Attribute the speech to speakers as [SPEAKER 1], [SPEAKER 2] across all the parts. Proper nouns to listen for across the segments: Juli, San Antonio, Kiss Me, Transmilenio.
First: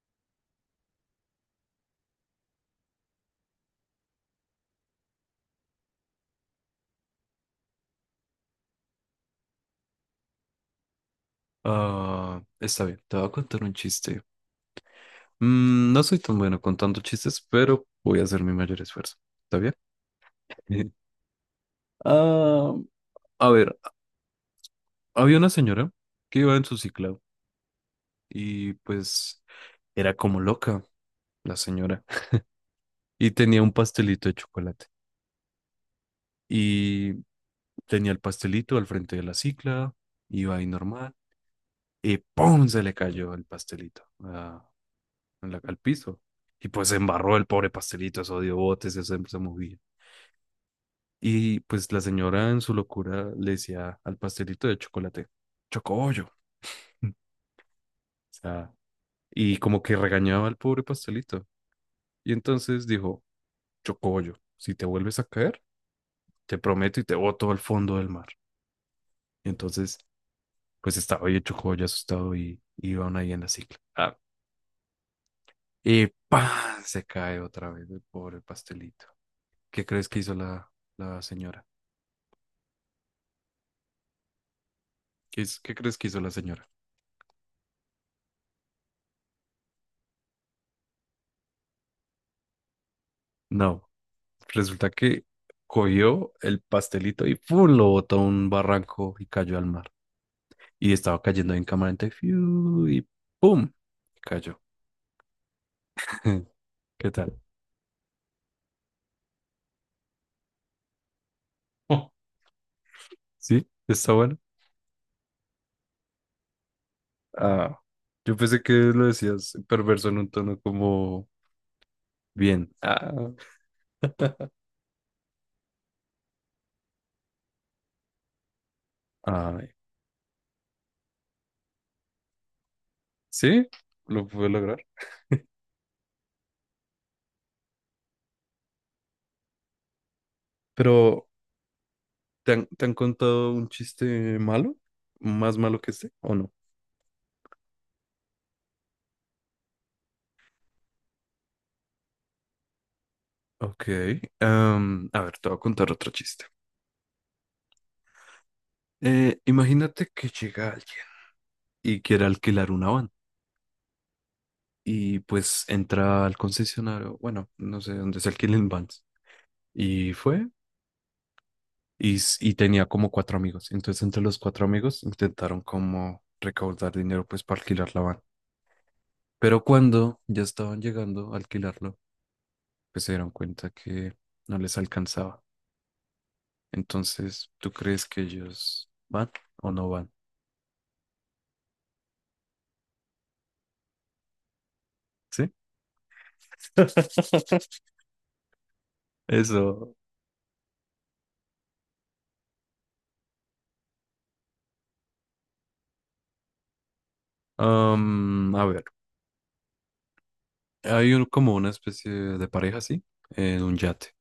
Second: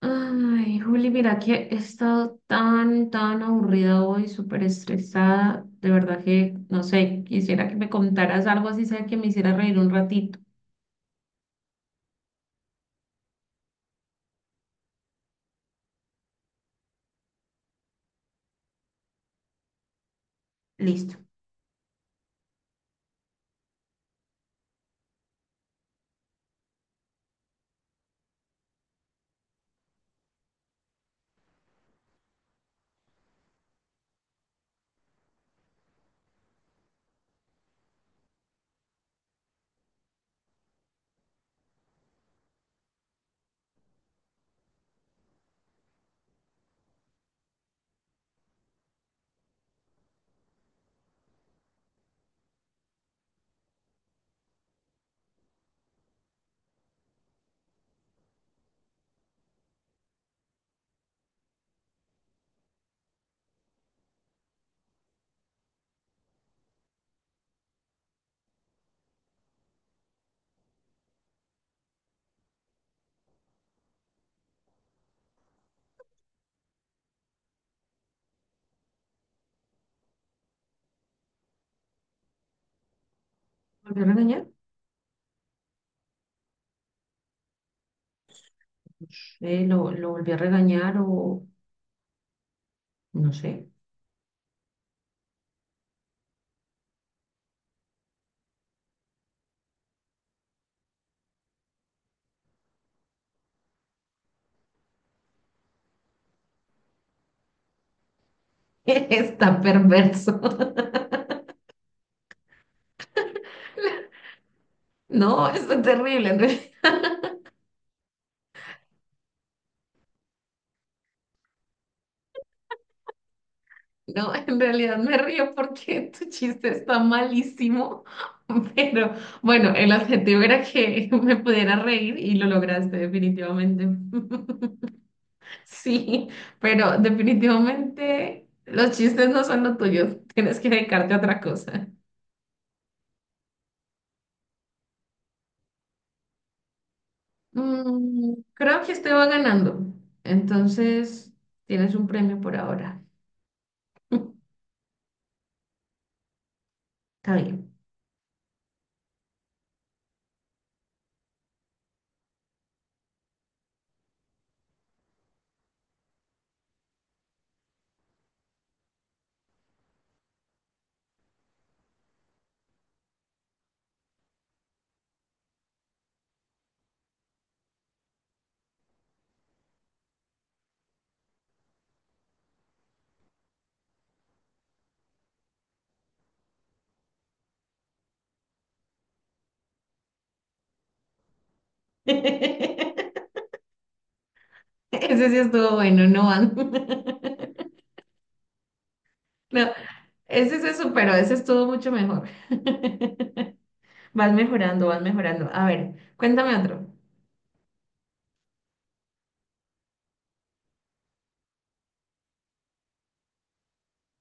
[SPEAKER 1] Ay, Juli, mira que he estado tan, tan aburrida hoy, súper estresada. De verdad que, no sé, quisiera que me contaras algo así, sea que me hiciera reír un ratito.
[SPEAKER 2] Está bien, te voy a contar un chiste. No soy tan bueno contando chistes, pero voy a hacer mi mayor esfuerzo. ¿Está bien?
[SPEAKER 1] Listo.
[SPEAKER 2] Ah, a ver, había una señora que iba en su cicla y pues era como loca la señora y tenía un pastelito de chocolate y tenía el pastelito al frente de la cicla, iba ahí normal y ¡pum! Se le cayó el pastelito, en al piso y pues se embarró el pobre pastelito, eso dio botes, eso se movía. Y pues la señora en su locura le decía al pastelito de chocolate, chocobollo. O sea, y como que regañaba al pobre pastelito. Y entonces dijo, chocobollo, si te vuelves a caer, te prometo y te boto al fondo del mar. Y entonces, pues estaba ahí el chocobollo asustado y iban ahí en la cicla. Y ¡pam! Se cae otra vez el pobre pastelito. ¿Qué crees que hizo la señora?
[SPEAKER 1] ¿Volvió a regañar?
[SPEAKER 2] ¿Qué, qué crees que hizo la señora?
[SPEAKER 1] Lo volví a regañar o no sé.
[SPEAKER 2] No. Resulta que cogió el pastelito y ¡pum! Lo botó a un barranco y cayó al mar. Y estaba cayendo en cámara lenta y ¡fiu! Y ¡pum! Cayó. ¿Qué tal?
[SPEAKER 1] Está perverso.
[SPEAKER 2] Oh, ¿sí? ¿Está bueno?
[SPEAKER 1] No, esto es terrible.
[SPEAKER 2] Ah, yo pensé que lo decías perverso en un tono como bien.
[SPEAKER 1] No, en realidad me río porque tu chiste está malísimo. Pero
[SPEAKER 2] Ay.
[SPEAKER 1] bueno, el objetivo era que me pudiera reír y lo lograste
[SPEAKER 2] ¿Sí?
[SPEAKER 1] definitivamente.
[SPEAKER 2] Lo pude lograr.
[SPEAKER 1] Sí, pero definitivamente los chistes no son lo tuyo. Tienes que dedicarte a
[SPEAKER 2] Pero,
[SPEAKER 1] otra cosa.
[SPEAKER 2] te han contado un chiste malo? ¿Más malo que este o no?
[SPEAKER 1] Creo que estoy va ganando. Entonces, tienes un premio por ahora.
[SPEAKER 2] Ok. A ver, te voy a contar otro chiste.
[SPEAKER 1] Está bien.
[SPEAKER 2] Imagínate que llega alguien y quiere alquilar una van y pues entra al concesionario, bueno, no sé dónde se alquilen vans y fue y, y tenía como cuatro amigos. Entonces entre los cuatro amigos intentaron como recaudar dinero pues para alquilar la van. Pero cuando ya estaban llegando a alquilarlo, pues se dieron cuenta que no les alcanzaba. Entonces, ¿tú crees que ellos van o no van?
[SPEAKER 1] Ese sí
[SPEAKER 2] ¿Sí?
[SPEAKER 1] estuvo bueno, no van. No,
[SPEAKER 2] Eso.
[SPEAKER 1] ese se superó, ese estuvo mucho mejor. Vas mejorando, vas mejorando. A ver, cuéntame otro.
[SPEAKER 2] A ver. Hay como una especie de pareja así, en un yate.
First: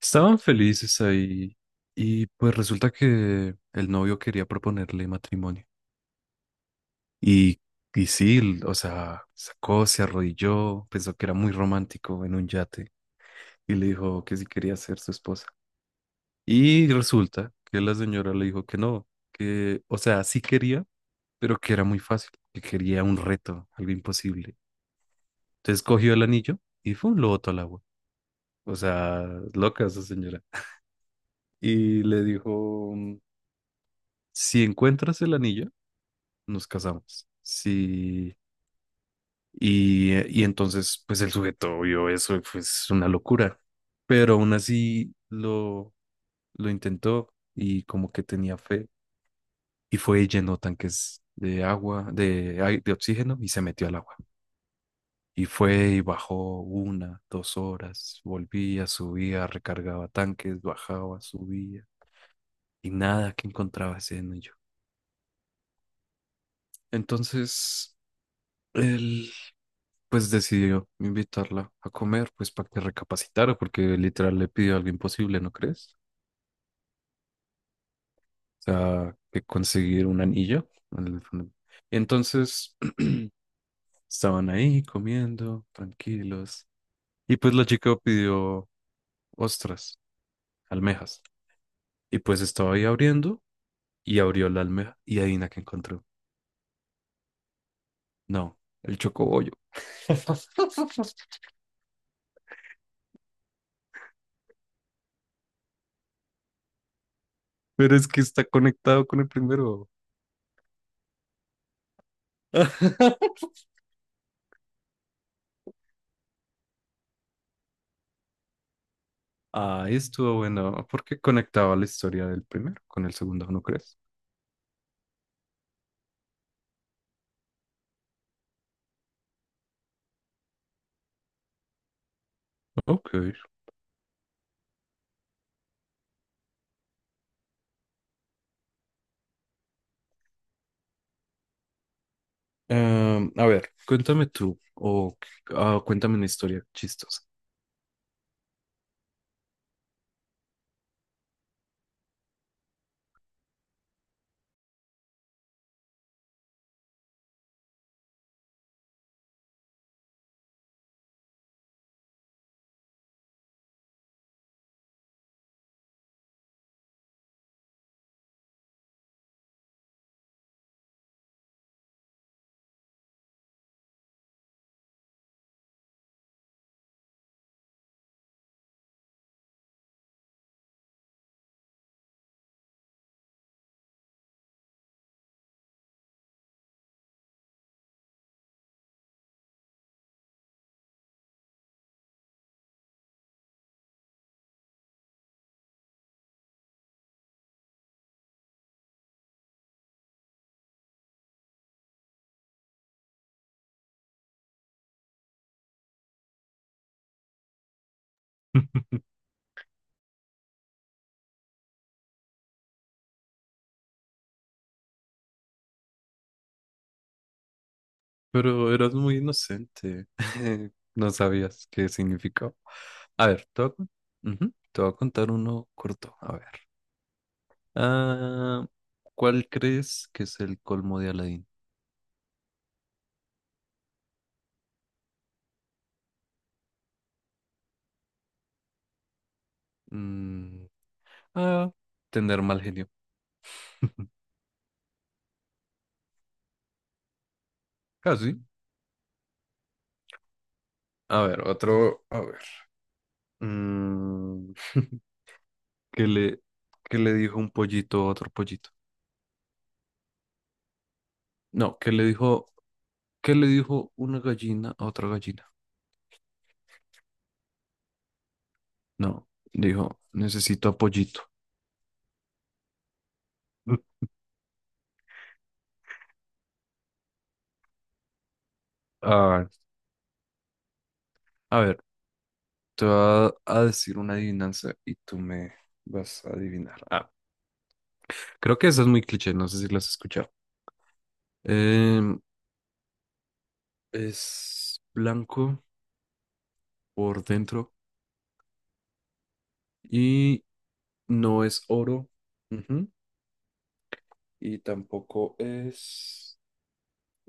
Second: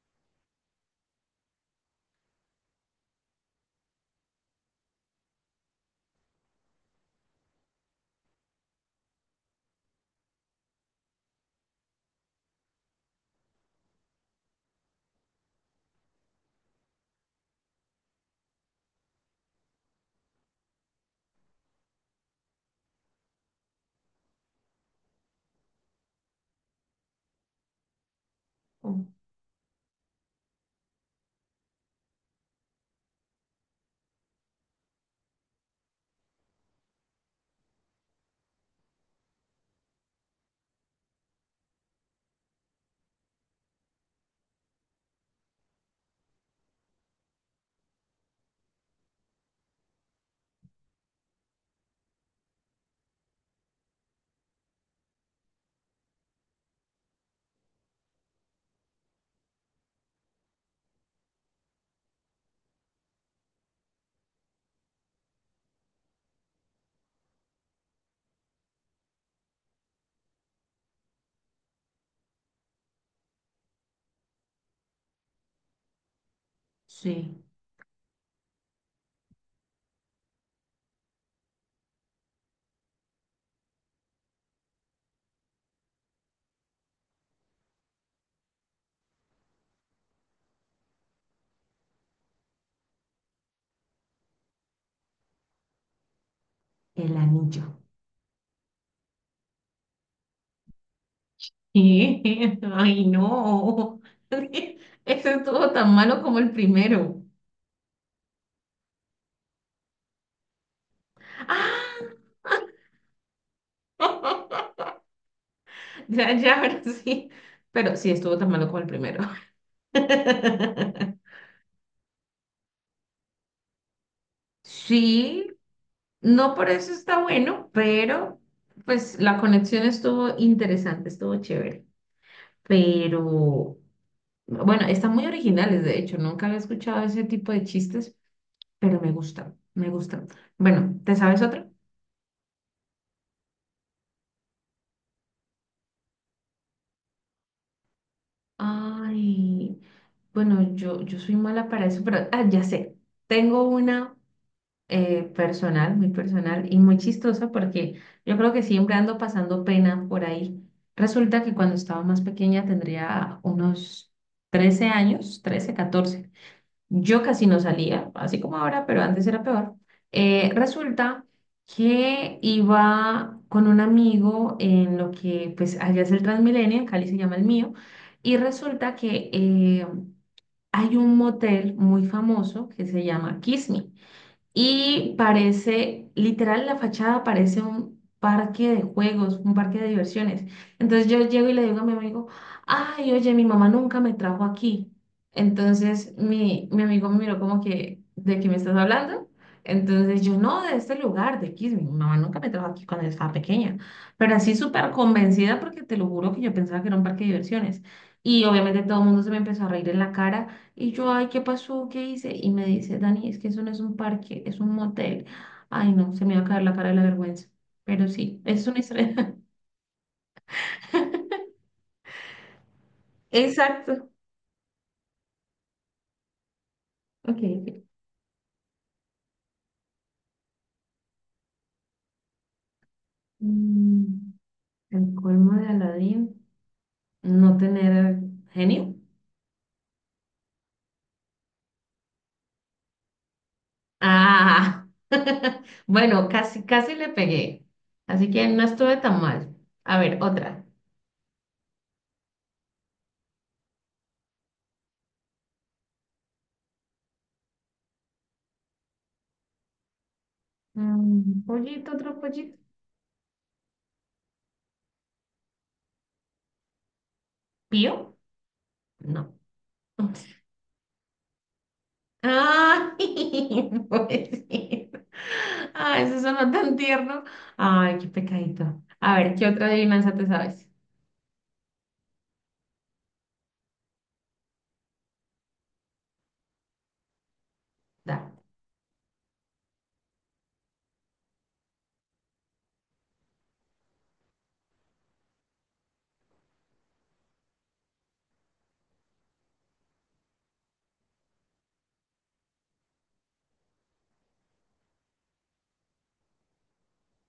[SPEAKER 2] Estaban felices ahí y pues resulta que el novio quería proponerle matrimonio. Y, y sí, o sea, sacó, se arrodilló, pensó que era muy romántico en un yate y le dijo que si quería ser su esposa. Y resulta que la señora le dijo que no, que, o sea, sí quería, pero que era muy fácil, que quería un reto, algo imposible. Entonces cogió el anillo y fue lo botó al agua. O
[SPEAKER 1] Oh,
[SPEAKER 2] sea, loca esa señora. Y le dijo, si encuentras el anillo, nos casamos. Sí, y entonces, pues el sujeto vio eso y fue es una locura, pero aún así lo intentó y como que tenía fe y fue y llenó tanques de agua, de, de oxígeno y se metió al agua. Y fue y bajó una, dos horas, volvía, subía, recargaba tanques, bajaba, subía y nada que encontraba ese anillo. Entonces él pues decidió invitarla a comer pues para que recapacitara porque literal le pidió algo imposible, ¿no crees?
[SPEAKER 1] sí,
[SPEAKER 2] O sea, que conseguir un anillo. el- Entonces estaban ahí comiendo, tranquilos. Y pues la chica pidió ostras, almejas. Y pues estaba ahí abriendo y abrió la almeja y adivina que encontró.
[SPEAKER 1] el anillo.
[SPEAKER 2] No, el chocobollo.
[SPEAKER 1] ¿Qué? Ay, no. Ese estuvo tan malo como el primero.
[SPEAKER 2] Pero es que está conectado con el primero.
[SPEAKER 1] ¡Ah! Ya, ya, ahora sí. Pero sí estuvo tan malo como el primero.
[SPEAKER 2] Ah, estuvo bueno, porque conectaba la historia del primero con el segundo, ¿no crees?
[SPEAKER 1] Sí, no por eso está bueno, pero pues la conexión estuvo interesante, estuvo chévere.
[SPEAKER 2] Ok.
[SPEAKER 1] Pero bueno, están muy originales, de hecho, nunca había escuchado ese tipo de chistes, pero me gustan, me gustan. Bueno, ¿te sabes otro?
[SPEAKER 2] A ver, cuéntame tú, o cuéntame una historia chistosa.
[SPEAKER 1] Ay, bueno, yo soy mala para eso, pero ah, ya sé, tengo una personal, muy personal y muy chistosa porque yo creo que siempre ando pasando pena por ahí. Resulta que cuando estaba más pequeña tendría unos 13 años, 13, 14. Yo casi no salía, así como ahora, pero antes era peor. Resulta que iba con un amigo en lo que, pues, allá es el Transmilenio, en Cali se llama el mío, y resulta que hay un motel muy famoso que se llama Kiss Me. Y parece, literal, la fachada parece un parque de juegos, un parque de diversiones. Entonces yo llego y le digo a mi amigo, ay, oye, mi mamá nunca me trajo aquí. Entonces mi amigo me miró como que, ¿de qué me estás hablando? Entonces yo, no, de este lugar, de Kismi, mi mamá nunca me trajo aquí cuando yo estaba pequeña. Pero así súper convencida porque te lo juro que yo pensaba que era un parque de diversiones. Y obviamente todo el mundo se me empezó a reír en la cara. Y yo, ay, ¿qué pasó? ¿Qué hice? Y me dice, Dani, es que eso no es un parque, es un motel. Ay, no, se me va a caer la cara de la vergüenza. Pero sí, es
[SPEAKER 2] Pero
[SPEAKER 1] una
[SPEAKER 2] eras muy
[SPEAKER 1] historia.
[SPEAKER 2] inocente, no sabías qué significaba. A ver, te voy a, con-
[SPEAKER 1] Exacto.
[SPEAKER 2] ujú, te voy a contar uno corto, a ver.
[SPEAKER 1] Ok. Ok.
[SPEAKER 2] Ah, ¿Cuál crees que es el colmo de Aladdin?
[SPEAKER 1] Mm, el colmo de Aladín, no tener genio.
[SPEAKER 2] Mm, ah, tener mal genio.
[SPEAKER 1] Ah, bueno, casi, casi le pegué. Así
[SPEAKER 2] Casi.
[SPEAKER 1] que no estuve tan mal. A ver, otra.
[SPEAKER 2] A ver, otro, a ver. Mm, ¿Qué le, qué le dijo un pollito a otro pollito? No,
[SPEAKER 1] Pollito, otro pollito.
[SPEAKER 2] qué le dijo una gallina a otra gallina?
[SPEAKER 1] ¿Pío?
[SPEAKER 2] No,
[SPEAKER 1] No.
[SPEAKER 2] dijo, necesito a pollito.
[SPEAKER 1] Ay, pobrecito. Ay, eso sonó tan tierno. Ay, qué pecadito. A ver, ¿qué
[SPEAKER 2] Ah,
[SPEAKER 1] otra adivinanza te sabes?
[SPEAKER 2] a ver, te voy a, a decir una adivinanza y tú me vas a adivinar.
[SPEAKER 1] Da.
[SPEAKER 2] Creo que esa es muy cliché, no sé si la has escuchado. Em, es blanco por dentro y no es oro. Ujú, y tampoco es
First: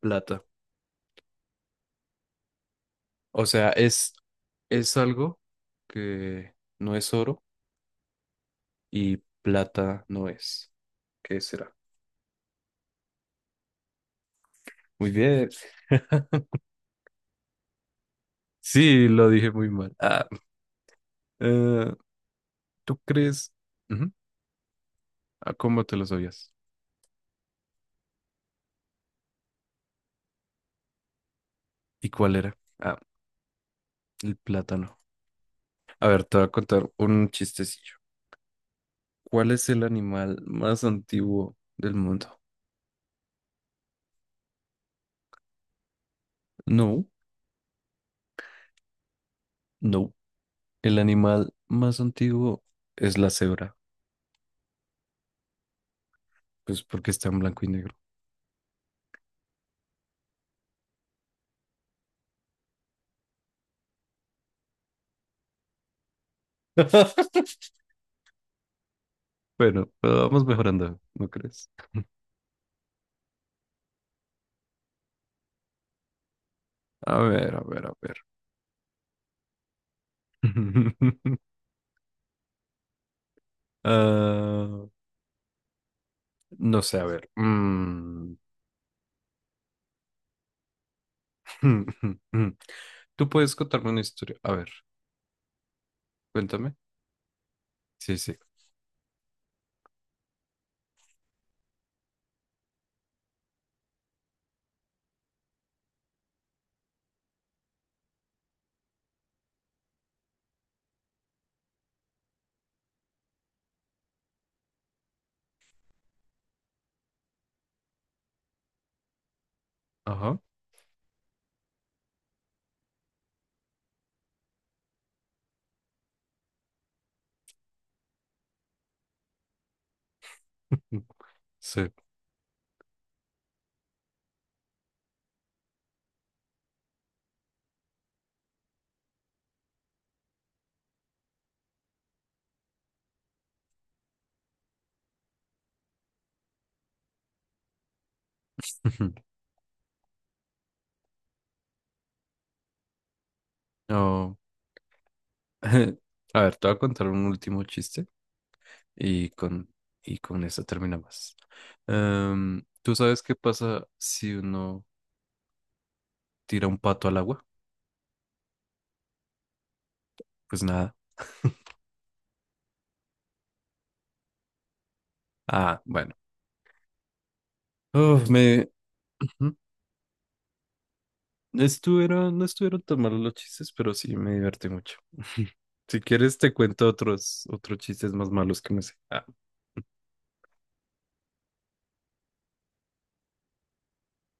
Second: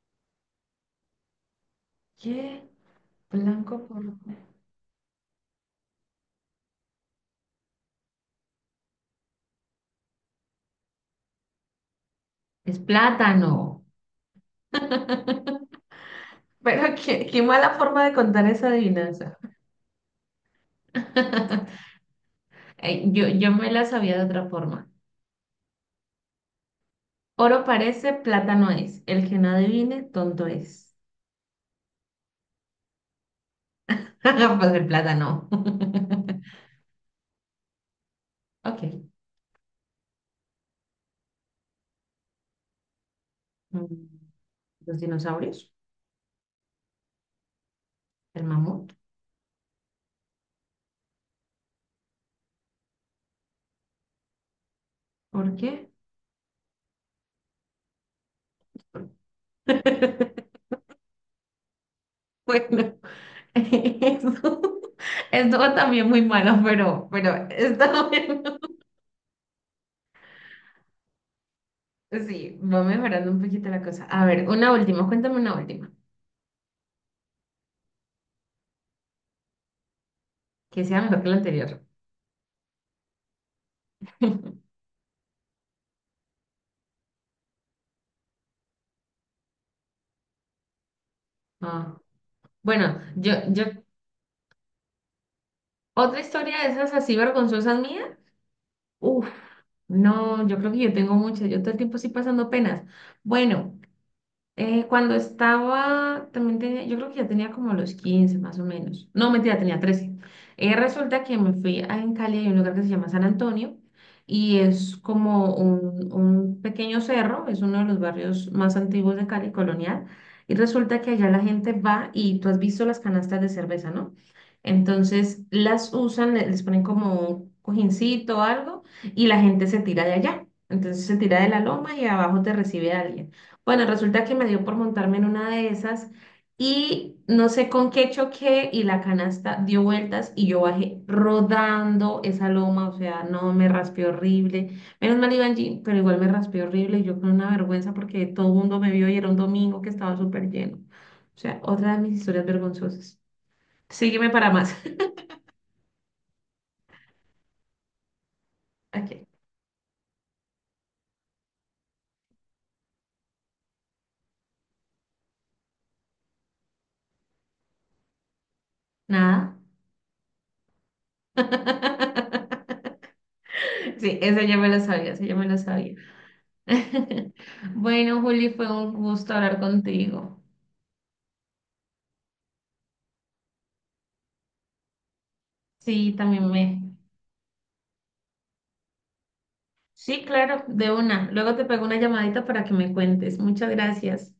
[SPEAKER 2] plata.
[SPEAKER 1] ¿Qué?
[SPEAKER 2] O sea,
[SPEAKER 1] Blanco por...
[SPEAKER 2] es algo que no es oro y plata no es. ¿Qué será?
[SPEAKER 1] Es plátano.
[SPEAKER 2] Muy bien.
[SPEAKER 1] Pero qué mala forma de contar esa
[SPEAKER 2] Sí, lo
[SPEAKER 1] adivinanza.
[SPEAKER 2] dije muy mal. Eh, ¿Tú
[SPEAKER 1] Ay, Yo,
[SPEAKER 2] crees?
[SPEAKER 1] yo me la
[SPEAKER 2] Ujú.
[SPEAKER 1] sabía de otra forma.
[SPEAKER 2] ¿Cómo te lo sabías?
[SPEAKER 1] Oro parece, plátano es. El que no adivine, tonto es.
[SPEAKER 2] ¿Y cuál era? El
[SPEAKER 1] Pues el
[SPEAKER 2] plátano.
[SPEAKER 1] plátano.
[SPEAKER 2] A ver, te voy a contar un chistecillo.
[SPEAKER 1] Ok.
[SPEAKER 2] ¿Cuál es el animal más antiguo del mundo?
[SPEAKER 1] Mm, Los dinosaurios,
[SPEAKER 2] No,
[SPEAKER 1] el mamut.
[SPEAKER 2] no. El animal más antiguo es la cebra,
[SPEAKER 1] ¿Por qué?
[SPEAKER 2] pues porque está en blanco y negro.
[SPEAKER 1] Bueno, eso estuvo también muy malo, pero está bueno.
[SPEAKER 2] Bueno, pero vamos mejorando, ¿no crees?
[SPEAKER 1] Sí, va mejorando un poquito la cosa. A ver, una última, cuéntame una última,
[SPEAKER 2] A ver, a ver, a ver.
[SPEAKER 1] que sea mejor que la anterior.
[SPEAKER 2] Ah, no sé, a ver.
[SPEAKER 1] Ah, bueno,
[SPEAKER 2] Tú puedes contarme una historia. A ver,
[SPEAKER 1] otra historia de
[SPEAKER 2] cuéntame.
[SPEAKER 1] esas así vergonzosas mía.
[SPEAKER 2] Sí, sí.
[SPEAKER 1] Uf, no, yo creo que yo tengo muchas, yo todo el tiempo estoy pasando penas. Bueno. Cuando estaba, también tenía, yo creo que ya tenía como los 15 más o menos. No, mentira, tenía 13. Resulta que me fui a, en Cali, hay un lugar que se llama San Antonio y es como un pequeño cerro, es uno de los barrios más antiguos de Cali, colonial.
[SPEAKER 2] Ajá.
[SPEAKER 1] Y resulta que allá la gente va y tú has visto las canastas de cerveza, ¿no? Entonces las usan, les ponen como un cojincito o algo y la gente se tira de allá. Entonces se tira de la
[SPEAKER 2] Sí.
[SPEAKER 1] loma y abajo te recibe alguien. Bueno, resulta que me dio por montarme en una de esas y no sé con qué choqué y la canasta dio vueltas y yo bajé rodando esa loma, o sea, no, me raspé horrible. Menos mal iba en jean, pero igual me raspé horrible y yo con una vergüenza porque todo el mundo me vio y era un domingo que estaba súper lleno. O sea, otra de mis historias vergonzosas. Sígueme
[SPEAKER 2] Oh,
[SPEAKER 1] para más.
[SPEAKER 2] A ver, te voy a contar un último chiste
[SPEAKER 1] Ok,
[SPEAKER 2] y con, y con eso terminamos. ¿Tú sabes qué pasa si uno tira un pato al agua?
[SPEAKER 1] nada.
[SPEAKER 2] Pues nada.
[SPEAKER 1] Sí, esa ya me la sabía, esa ya me la
[SPEAKER 2] Ah,
[SPEAKER 1] sabía.
[SPEAKER 2] bueno.
[SPEAKER 1] Bueno,
[SPEAKER 2] Uf,
[SPEAKER 1] Juli,
[SPEAKER 2] me,
[SPEAKER 1] fue un gusto hablar contigo.
[SPEAKER 2] No estuvieron, no estuvieron tan malos los chistes, pero sí me divertí mucho. Si
[SPEAKER 1] Sí,
[SPEAKER 2] quieres,
[SPEAKER 1] también
[SPEAKER 2] te
[SPEAKER 1] me.
[SPEAKER 2] cuento otros chistes más malos que me sé. Ah.
[SPEAKER 1] Sí, claro, de una. Luego te pego una llamadita para que me cuentes. Muchas gracias.